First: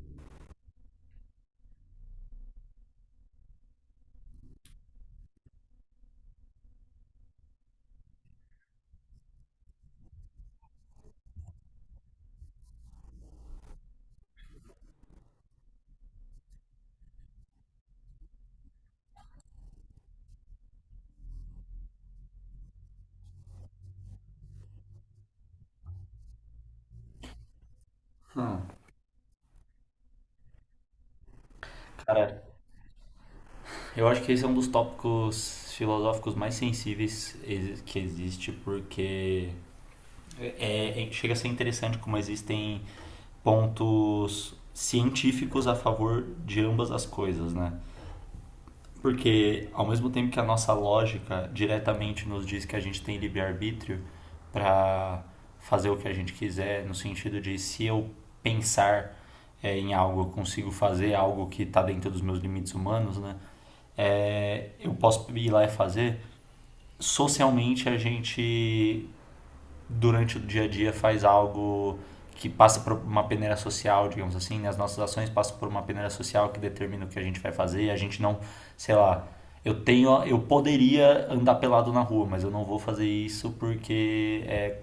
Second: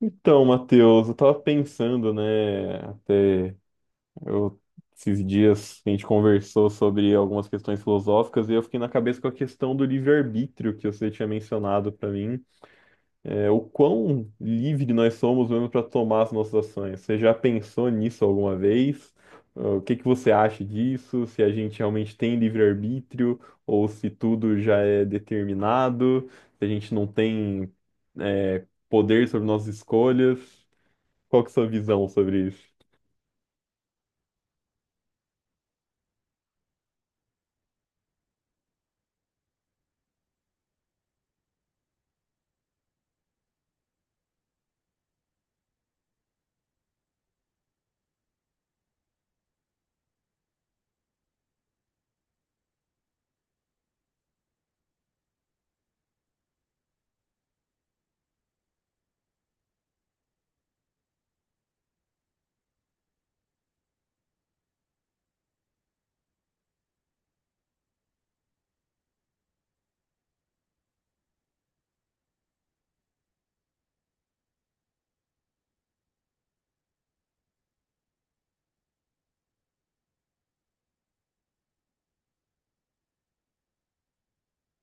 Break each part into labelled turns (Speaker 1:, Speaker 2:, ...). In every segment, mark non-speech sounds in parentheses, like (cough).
Speaker 1: Então, Matheus, eu tava pensando, né, eu, esses dias a gente conversou sobre algumas questões filosóficas e eu fiquei na cabeça com a questão do livre-arbítrio que você tinha mencionado pra mim. O quão livre nós somos mesmo para tomar as nossas ações. Você já pensou nisso alguma vez? O que que você acha disso? Se a gente realmente tem livre-arbítrio ou se tudo já é determinado, se a gente não tem,
Speaker 2: Não,
Speaker 1: poder sobre nossas escolhas? Qual que é a sua visão
Speaker 2: cara,
Speaker 1: sobre isso?
Speaker 2: eu acho que esse é um dos tópicos filosóficos mais sensíveis que existe, porque chega a ser interessante como existem pontos científicos a favor de ambas as coisas, né? Porque, ao mesmo tempo que a nossa lógica diretamente nos diz que a gente tem livre-arbítrio para fazer o que a gente quiser, no sentido de se eu pensar em algo, eu consigo fazer algo que está dentro dos meus limites humanos, né? É, eu posso ir lá e fazer. Socialmente, a gente durante o dia a dia faz algo que passa por uma peneira social, digamos assim, né? As nossas ações passam por uma peneira social que determina o que a gente vai fazer, e a gente não, sei lá, eu tenho, eu poderia andar pelado na rua, mas eu não vou fazer isso porque é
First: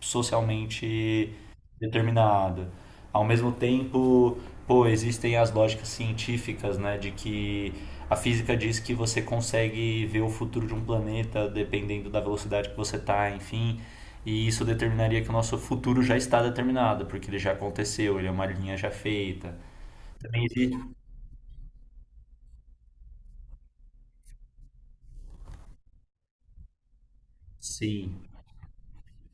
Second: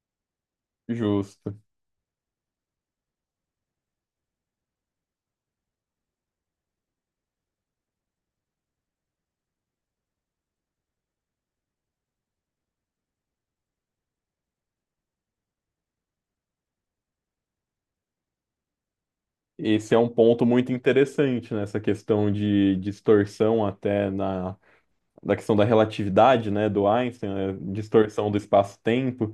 Speaker 2: socialmente
Speaker 1: Justo.
Speaker 2: determinada. Ao mesmo tempo, pô, existem as lógicas científicas, né, de que a física diz que você consegue ver o futuro de um planeta dependendo da velocidade que você está, enfim, e isso determinaria que o nosso futuro já está determinado, porque ele já aconteceu, ele é uma linha já feita.
Speaker 1: Esse é um ponto
Speaker 2: Também
Speaker 1: muito
Speaker 2: existe,
Speaker 1: interessante nessa questão de distorção da questão da relatividade, né, do Einstein, né,
Speaker 2: sim.
Speaker 1: distorção do espaço-tempo.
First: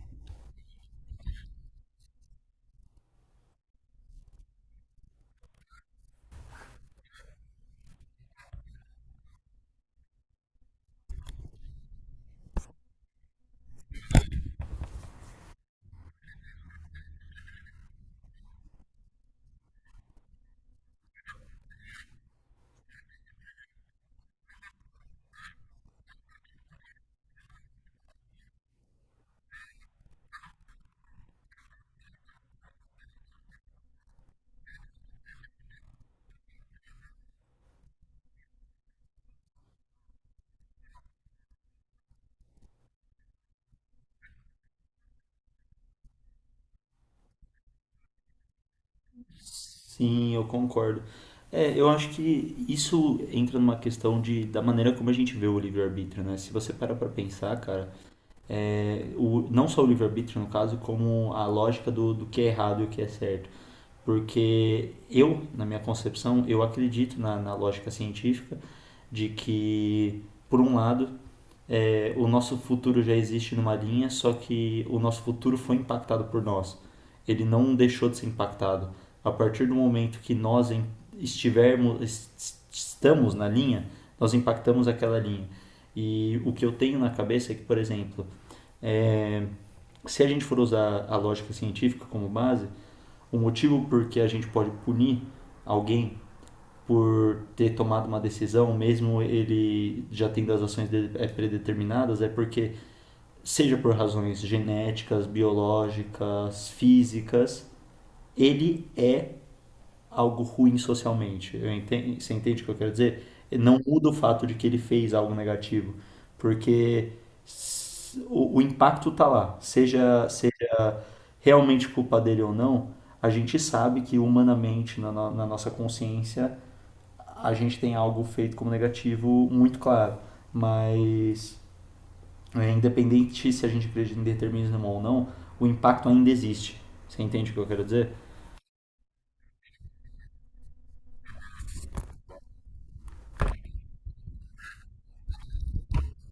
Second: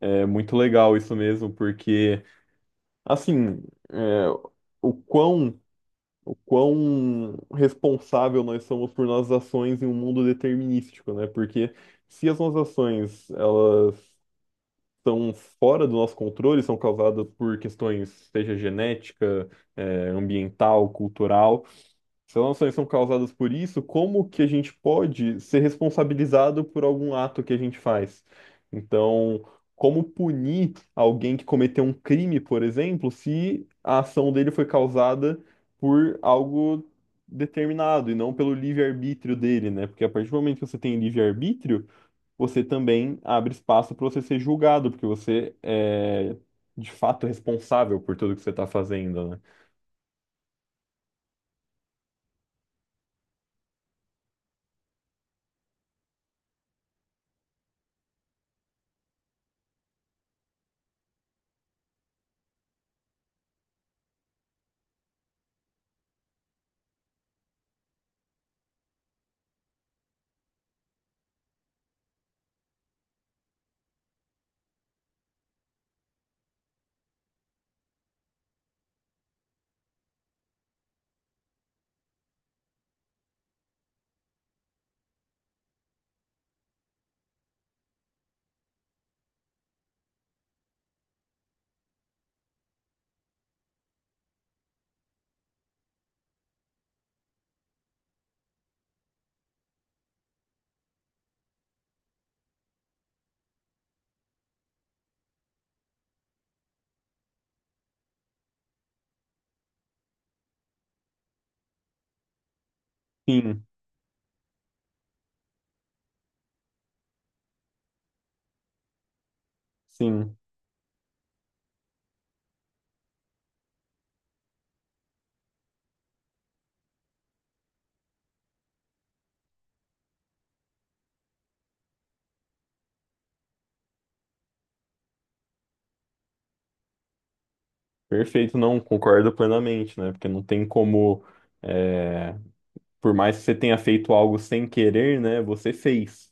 Speaker 1: É muito legal isso mesmo, porque, assim, é, o quão, o quão responsável nós somos por nossas ações em um mundo determinístico, né? Porque se as nossas ações, elas são fora do nosso controle, são causadas por questões, seja genética, ambiental, cultural. Se elas não são causadas por isso, como que a gente pode ser responsabilizado por algum ato que a gente faz? Então, como punir alguém que cometeu um crime, por exemplo, se a ação dele foi causada por algo determinado e não pelo livre-arbítrio dele, né? Porque a partir do momento que você tem livre-arbítrio, você também abre espaço para você ser julgado, porque você é de fato responsável por tudo que você está fazendo, né?
Speaker 2: Sim, eu concordo. É, eu acho que isso entra numa questão de, da maneira como a gente vê o livre-arbítrio, né? Se você parar pra pensar, cara, é, o, não só o livre-arbítrio, no caso, como a lógica do, do que é errado e o que é certo. Porque eu, na minha concepção, eu acredito na, na lógica científica de que, por um lado, é, o nosso futuro já existe numa linha, só que o nosso futuro foi impactado por nós. Ele não deixou de ser impactado. A partir do momento que nós estivermos, estamos na linha, nós impactamos aquela linha. E o que eu tenho na cabeça é que, por exemplo, é, se a gente for usar a lógica científica como base, o motivo por que a gente pode punir alguém por ter tomado uma decisão, mesmo ele já tendo as ações dele é, predeterminadas, é porque, seja por razões genéticas, biológicas, físicas, ele é algo ruim socialmente. Você entende o que eu quero dizer?
Speaker 1: Sim,
Speaker 2: Não muda o fato de que ele fez algo negativo, porque o impacto tá lá, seja,
Speaker 1: sim,
Speaker 2: seja realmente culpa dele ou não, a gente sabe que humanamente, na, na nossa consciência, a gente tem algo feito como negativo muito claro, mas é, independente se a gente acredita em determinismo ou não, o impacto ainda existe. Você entende o que eu quero dizer?
Speaker 1: perfeito, não, concordo plenamente, né? Porque não tem como. é, por mais que você tenha feito algo sem querer, né, você fez.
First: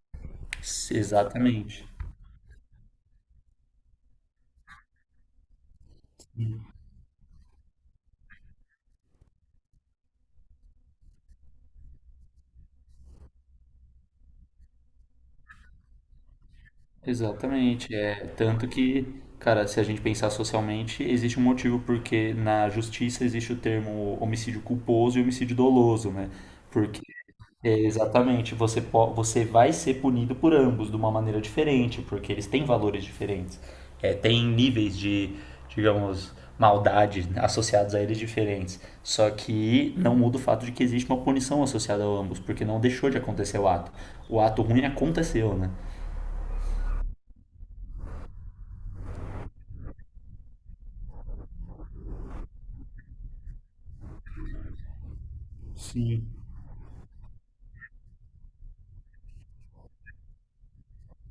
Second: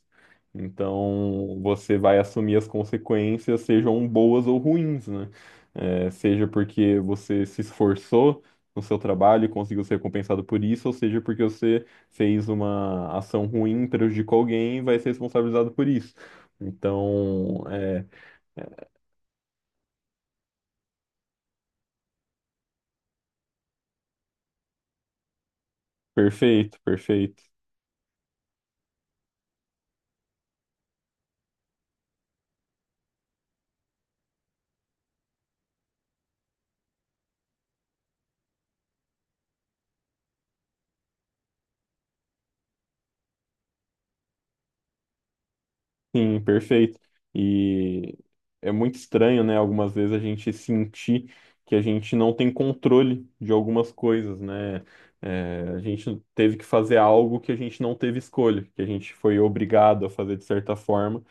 Speaker 1: Então,
Speaker 2: Exatamente.
Speaker 1: você vai assumir as consequências, sejam boas ou ruins, né? É, seja porque você se esforçou no seu trabalho e conseguiu ser recompensado por isso, ou seja porque você fez uma ação ruim, prejudicou alguém e vai ser responsabilizado por isso. Então,
Speaker 2: Exatamente,
Speaker 1: é,
Speaker 2: é tanto que, cara, se a gente pensar socialmente, existe um motivo porque na justiça existe o termo homicídio culposo e homicídio doloso, né?
Speaker 1: perfeito,
Speaker 2: Porque
Speaker 1: perfeito.
Speaker 2: é, exatamente, você vai ser punido por ambos de uma maneira diferente, porque eles têm valores diferentes. É, tem níveis de, digamos, maldade associados a eles diferentes. Só que não muda o fato de que existe uma punição associada a ambos, porque não deixou de acontecer o ato. O ato ruim aconteceu, né?
Speaker 1: Sim, perfeito. E é muito estranho, né? Algumas vezes a gente sentir que a gente não tem controle de algumas coisas, né? É, a gente
Speaker 2: Sim.
Speaker 1: teve que fazer algo que a gente não teve escolha, que a gente foi obrigado a fazer de certa forma,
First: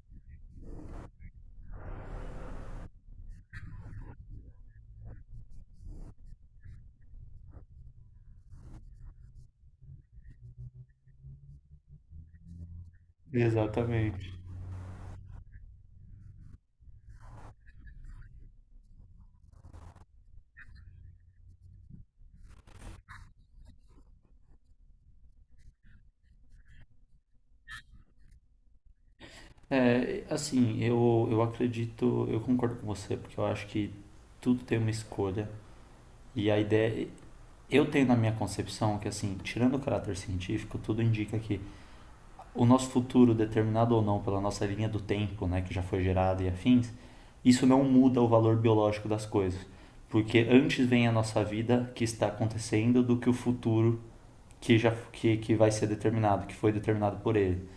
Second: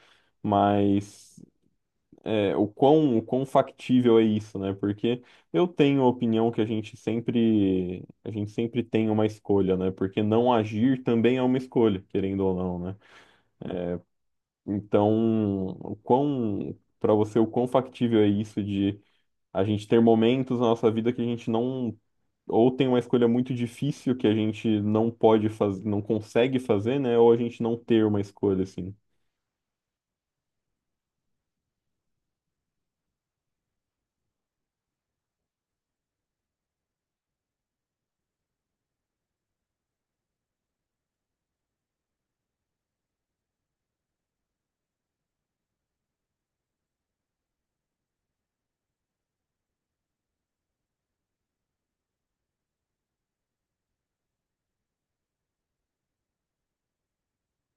Speaker 1: mas o quão factível é isso, né? Porque eu tenho a opinião que a gente sempre tem uma escolha, né? Porque não agir também é uma escolha, querendo ou não, né?
Speaker 2: Exatamente.
Speaker 1: Então, o quão, para você, o quão factível é isso de a gente ter momentos na nossa vida que a gente não, ou tem uma escolha muito difícil que a gente não pode fazer, não consegue fazer, né? Ou a gente não ter uma escolha, assim.
Speaker 2: É, assim, eu acredito, eu concordo com você, porque eu acho que tudo tem uma escolha. E a ideia. Eu tenho na minha concepção que, assim, tirando o caráter científico, tudo indica que o nosso futuro, determinado ou não pela nossa linha do tempo, né, que já foi gerada e afins, isso não muda o valor biológico das coisas. Porque antes vem a nossa vida que está acontecendo do que o futuro que que vai ser determinado, que foi determinado por ele.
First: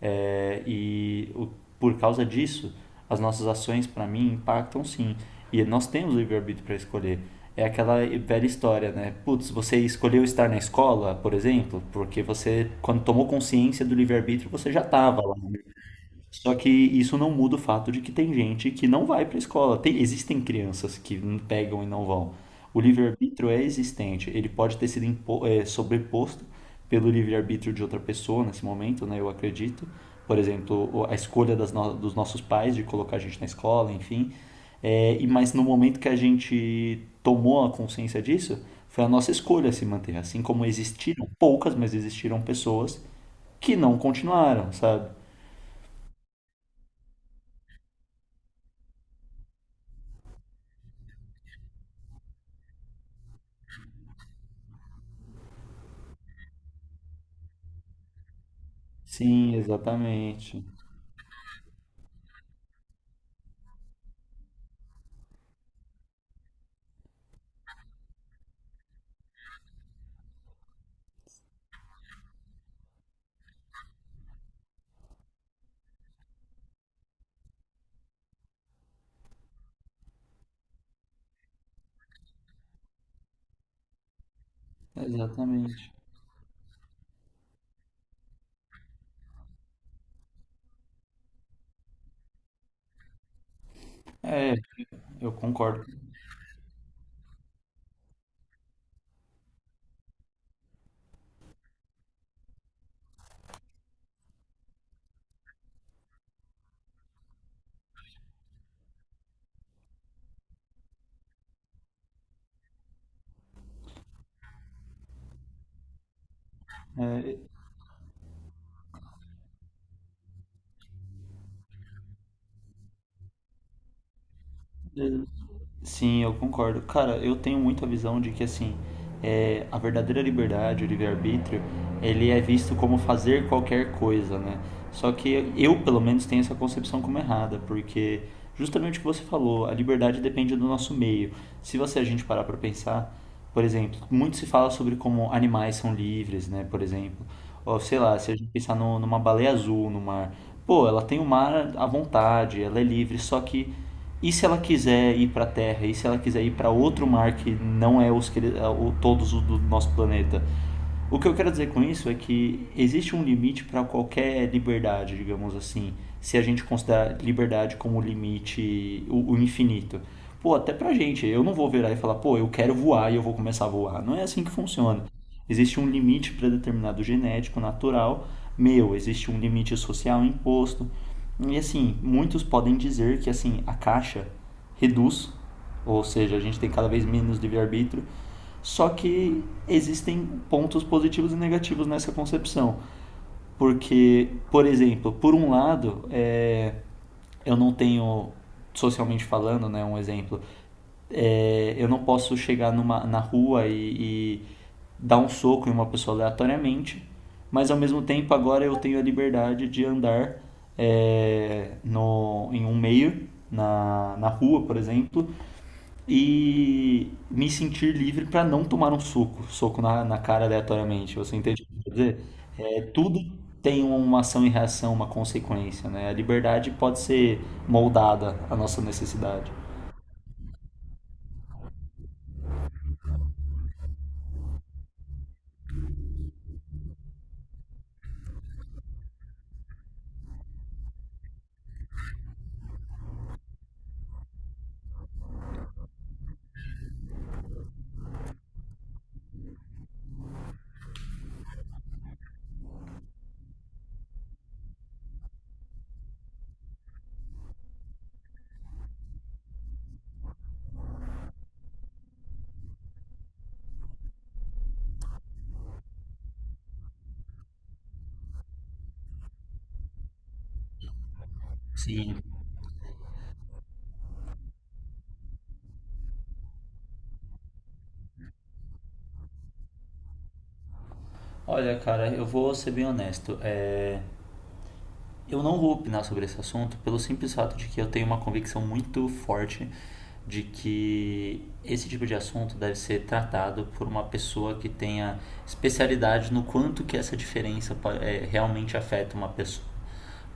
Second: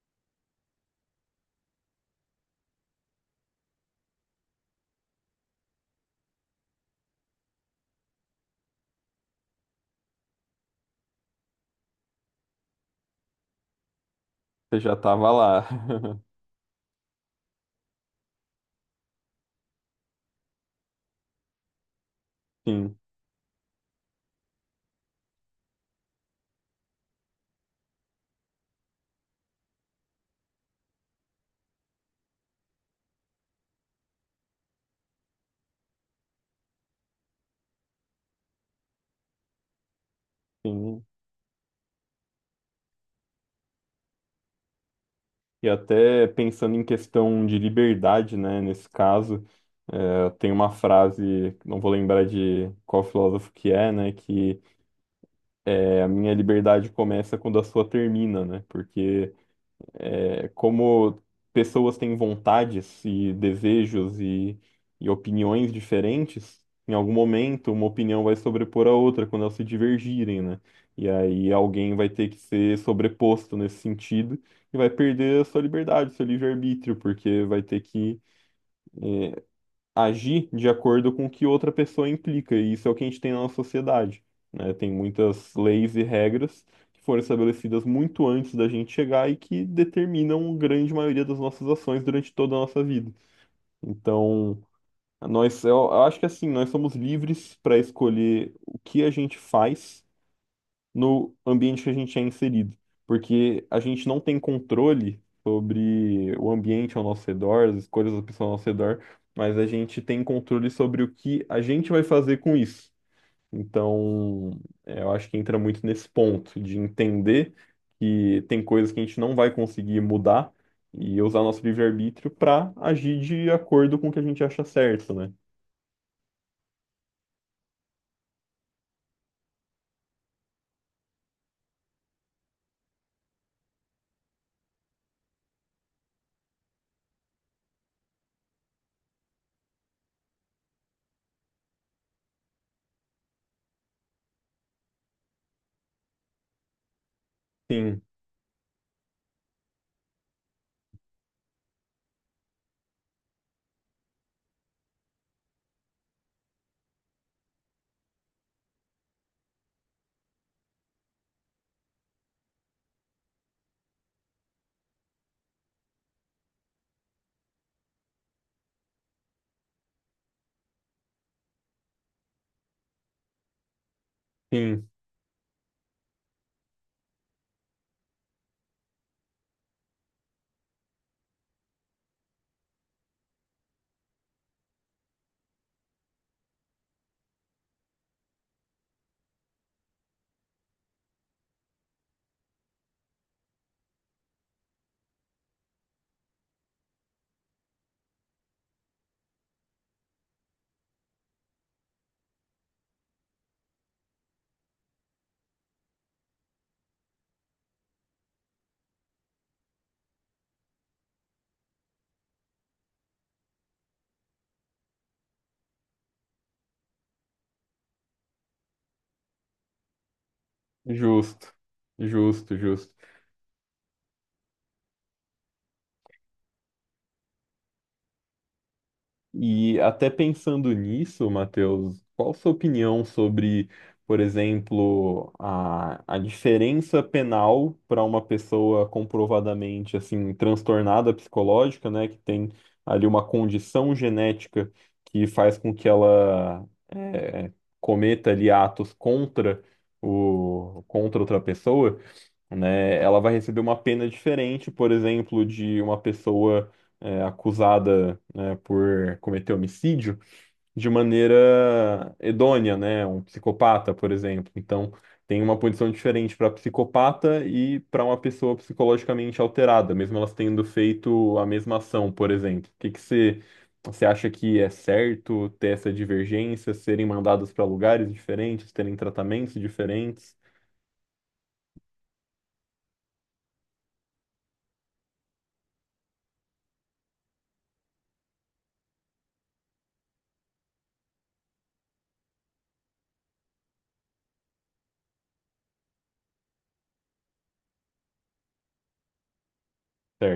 Speaker 2: É, por causa disso, as nossas ações, para mim, impactam sim. E nós temos livre-arbítrio para escolher. É aquela velha história, né? Putz, você escolheu estar na escola, por exemplo, porque você, quando tomou consciência do livre-arbítrio, você
Speaker 1: Você
Speaker 2: já
Speaker 1: já
Speaker 2: estava
Speaker 1: tava
Speaker 2: lá, né?
Speaker 1: lá. (laughs)
Speaker 2: Só que isso não muda o fato de que tem gente que não vai para a escola. Existem crianças que não pegam e não vão. O
Speaker 1: Sim,
Speaker 2: livre-arbítrio é existente. Ele pode ter sido sobreposto pelo livre-arbítrio de outra pessoa nesse momento, né? Eu acredito. Por exemplo, a escolha das no- dos nossos pais de colocar a gente na escola, enfim. É, e mas no momento que a gente tomou a consciência disso, foi a nossa escolha se manter. Assim como
Speaker 1: sim.
Speaker 2: existiram poucas, mas existiram pessoas que não continuaram, sabe?
Speaker 1: E até pensando em questão de liberdade, né? Nesse caso, tem uma frase, não vou lembrar de qual filósofo que é, né? A minha liberdade começa quando a sua termina, né? Porque
Speaker 2: Sim, exatamente.
Speaker 1: como pessoas têm vontades e desejos e opiniões diferentes, em algum momento uma opinião vai sobrepor a outra quando elas se divergirem, né? E aí alguém vai ter que ser sobreposto nesse sentido e vai perder a sua liberdade, seu livre-arbítrio, porque vai ter que agir de acordo com o que outra pessoa implica, e isso é o que a gente tem na nossa sociedade, né? Tem muitas
Speaker 2: Exatamente.
Speaker 1: leis e regras que foram estabelecidas muito antes da gente chegar e que determinam a grande maioria das nossas ações durante toda a nossa vida.
Speaker 2: É,
Speaker 1: Então,
Speaker 2: eu
Speaker 1: nós, eu
Speaker 2: concordo.
Speaker 1: eu acho que assim, nós somos livres para escolher o que a gente faz no ambiente que a gente é inserido, porque a gente não tem controle sobre o ambiente ao nosso redor, as escolhas das pessoas ao nosso redor, mas a gente tem controle sobre o que a gente vai fazer com isso. Então, eu acho que entra muito nesse ponto de entender que tem coisas que a gente não vai conseguir mudar e usar nosso livre-arbítrio para agir de acordo com o que a gente acha certo, né?
Speaker 2: Sim, eu concordo. Cara, eu tenho muito a visão de que assim, é, a verdadeira liberdade, o livre-arbítrio, ele é visto como fazer qualquer coisa, né? Só que eu, pelo menos, tenho essa concepção como errada, porque justamente o que você falou, a liberdade depende do nosso meio. Se você a gente parar para pensar, por exemplo, muito se fala sobre como animais são livres, né? Por exemplo, ou sei
Speaker 1: Sim,
Speaker 2: lá, se a gente pensar numa baleia azul no mar, pô, ela tem o mar à vontade, ela é livre, só que e se ela quiser ir para a Terra? E se ela quiser ir para outro mar que não é os que todos os do nosso planeta? O que eu quero dizer com isso é que existe um limite para qualquer liberdade, digamos assim, se a gente considerar liberdade como limite, o infinito. Pô, até pra gente, eu não vou virar e falar, pô, eu quero voar e eu vou começar a voar. Não é assim que
Speaker 1: sim,
Speaker 2: funciona. Existe um limite determinado genético, natural, meu, existe um limite social imposto. E assim, muitos podem dizer que assim, a caixa reduz, ou seja, a gente tem cada vez menos livre-arbítrio, só que existem pontos positivos e negativos nessa concepção. Porque, por exemplo, por um lado, é, eu não tenho, socialmente falando, né, um exemplo, é, eu não posso chegar numa, na rua e dar um soco em uma pessoa aleatoriamente, mas ao mesmo tempo agora eu tenho a liberdade de andar é, no, em um meio, na, na rua, por exemplo, e me sentir livre para não tomar um soco, soco na, na cara aleatoriamente. Você
Speaker 1: justo,
Speaker 2: entende o que eu quero dizer?
Speaker 1: justo,
Speaker 2: É,
Speaker 1: justo.
Speaker 2: tudo tem uma ação e reação, uma consequência, né? A liberdade pode ser moldada à nossa necessidade.
Speaker 1: E até pensando nisso, Matheus, qual a sua opinião sobre, por exemplo, a diferença penal para uma pessoa comprovadamente assim transtornada psicológica, né, que tem ali uma condição genética que faz com que ela cometa ali atos contra contra outra pessoa? Né, ela vai receber uma pena diferente, por exemplo, de uma pessoa acusada, né, por cometer homicídio de maneira hedônia, né, um psicopata, por exemplo. Então, tem uma punição diferente para psicopata e para uma pessoa psicologicamente alterada, mesmo elas tendo feito a mesma ação,
Speaker 2: Sim.
Speaker 1: por exemplo. O que que você Você acha que é certo ter essa divergência, serem mandadas para lugares diferentes, terem tratamentos diferentes?
Speaker 2: Olha, cara, eu vou ser bem honesto. Eu não vou opinar sobre esse assunto pelo simples fato de que eu tenho uma convicção muito forte de que esse tipo de assunto deve ser tratado por uma pessoa que tenha especialidade no quanto que essa diferença é, realmente afeta uma pessoa.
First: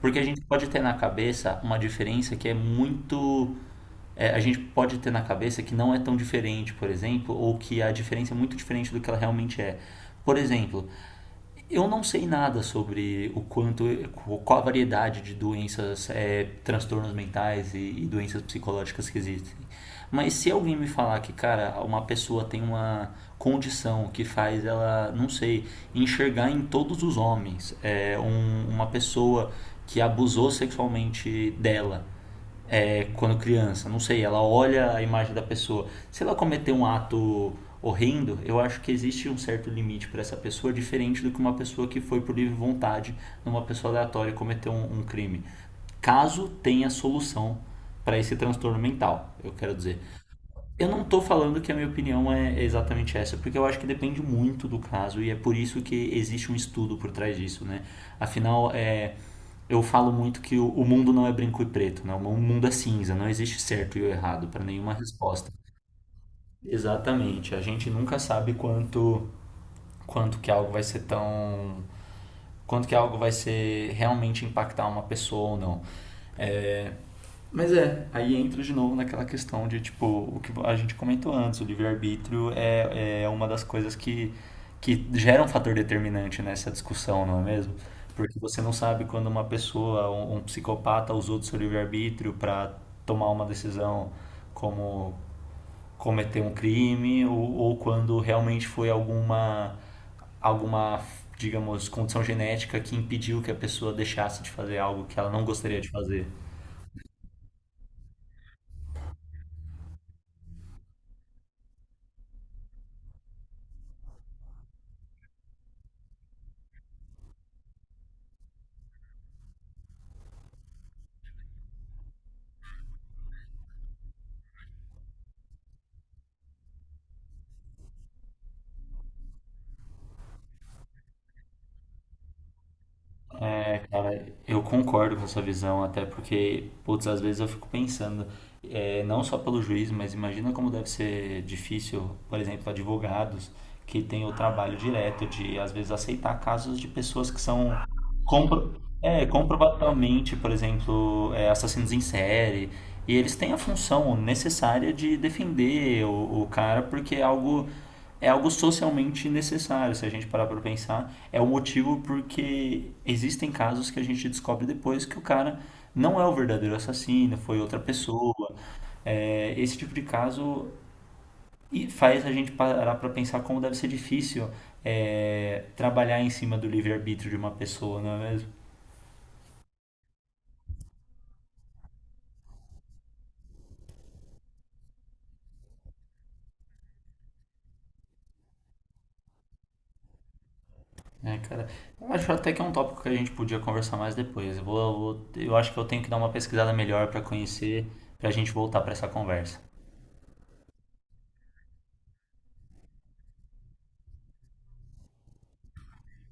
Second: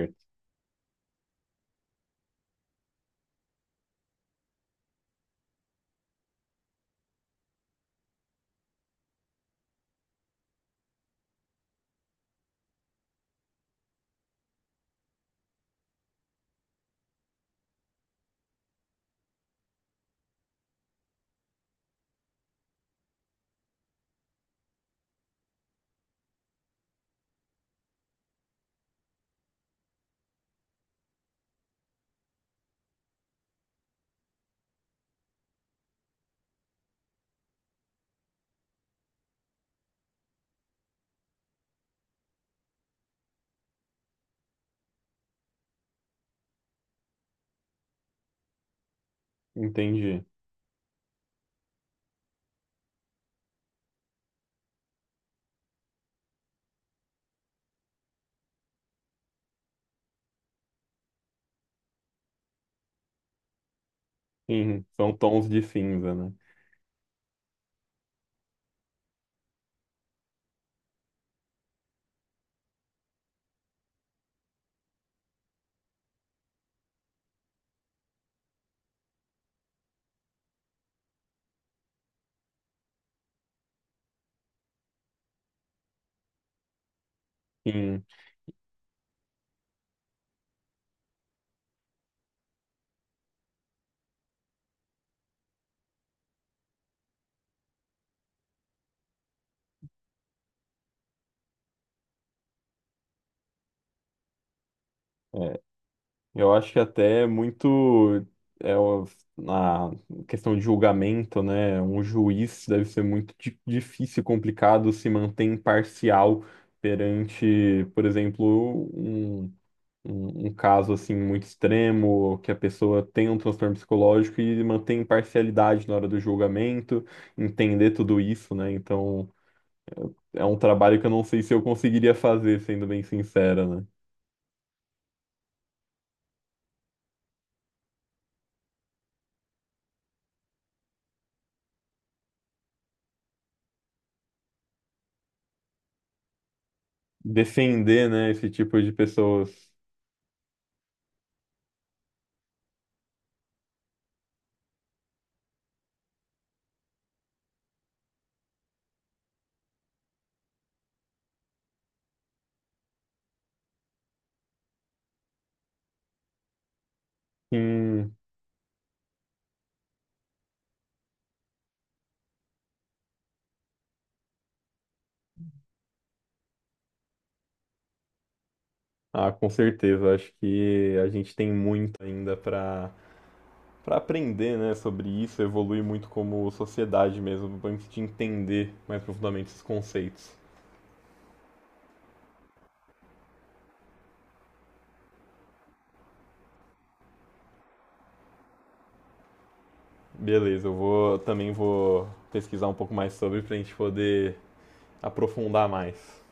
Speaker 2: Porque a gente pode ter na cabeça uma diferença que é muito. É, a gente pode ter na cabeça que não é tão diferente, por exemplo, ou que a diferença é muito diferente do que ela realmente é. Por exemplo, eu não sei nada sobre o quanto, qual a variedade de doenças, é, transtornos mentais e doenças psicológicas que existem. Mas se alguém me falar que, cara, uma pessoa tem uma condição que faz ela, não sei, enxergar em todos os homens, é, uma pessoa que abusou sexualmente dela, é, quando criança, não sei, ela olha a imagem da pessoa. Se ela cometer um ato horrendo, eu acho que existe um certo limite para essa pessoa, diferente do que uma pessoa que foi por livre vontade numa pessoa aleatória cometer um crime. Caso tenha solução para esse transtorno mental, eu quero dizer.
Speaker 1: entendi.
Speaker 2: Eu não estou falando que a minha opinião é exatamente essa, porque eu acho que depende muito do caso e é por isso que existe um estudo por trás disso, né? Afinal, é, eu falo muito que o mundo não é branco e preto, né? O mundo é cinza, não existe certo e o errado para
Speaker 1: Sim,
Speaker 2: nenhuma
Speaker 1: são tons
Speaker 2: resposta.
Speaker 1: de cinza, né?
Speaker 2: Exatamente. A gente nunca sabe quanto quanto que algo vai ser tão, quanto que algo vai ser realmente impactar uma pessoa ou não. Mas é, aí entra de novo naquela questão de, tipo, o que a gente comentou antes, o livre-arbítrio é uma das coisas que gera um fator determinante nessa discussão, não é mesmo?
Speaker 1: Sim,
Speaker 2: Porque você não sabe quando uma pessoa, um psicopata, usou do seu livre-arbítrio para tomar uma decisão como cometer um crime ou quando realmente foi alguma, alguma, digamos, condição genética que impediu que a pessoa deixasse de fazer algo que ela não
Speaker 1: é,
Speaker 2: gostaria de fazer.
Speaker 1: eu acho que até é muito é, o- na questão de julgamento, né? Um juiz deve ser muito difícil e complicado se manter imparcial perante, por exemplo, um caso assim muito extremo, que a pessoa tem um transtorno psicológico e manter imparcialidade na hora do julgamento, entender tudo isso, né? Então, é um trabalho que eu não sei se eu conseguiria fazer, sendo bem sincera,
Speaker 2: É,
Speaker 1: né?
Speaker 2: cara, eu concordo com essa visão, até porque, putz, às vezes eu fico pensando, é, não só pelo juiz, mas imagina como deve ser difícil, por exemplo, advogados que têm o trabalho direto de, às vezes, aceitar casos de pessoas que são
Speaker 1: Defender, né, esse
Speaker 2: compro,
Speaker 1: tipo de pessoas.
Speaker 2: comprovadamente, por exemplo, é, assassinos em série, e eles têm a função necessária de defender o cara porque é algo socialmente necessário, se a gente parar para pensar. É o motivo porque existem casos que a gente descobre depois que o cara não é o verdadeiro assassino, foi outra
Speaker 1: Sim,
Speaker 2: pessoa. É, esse tipo de caso e faz a gente parar para pensar como deve ser difícil é, trabalhar em cima do livre-arbítrio de uma pessoa, não é mesmo?
Speaker 1: ah, com certeza. Acho que a gente tem muito ainda para aprender, né, sobre isso, evoluir muito como sociedade mesmo, para a gente entender mais profundamente esses conceitos.
Speaker 2: É, cara, eu acho até que é um tópico que a gente podia conversar mais depois. Eu acho que eu tenho que dar uma pesquisada melhor para conhecer, para a gente voltar para essa conversa.
Speaker 1: Beleza, eu vou também vou pesquisar um pouco mais sobre para a gente poder aprofundar mais.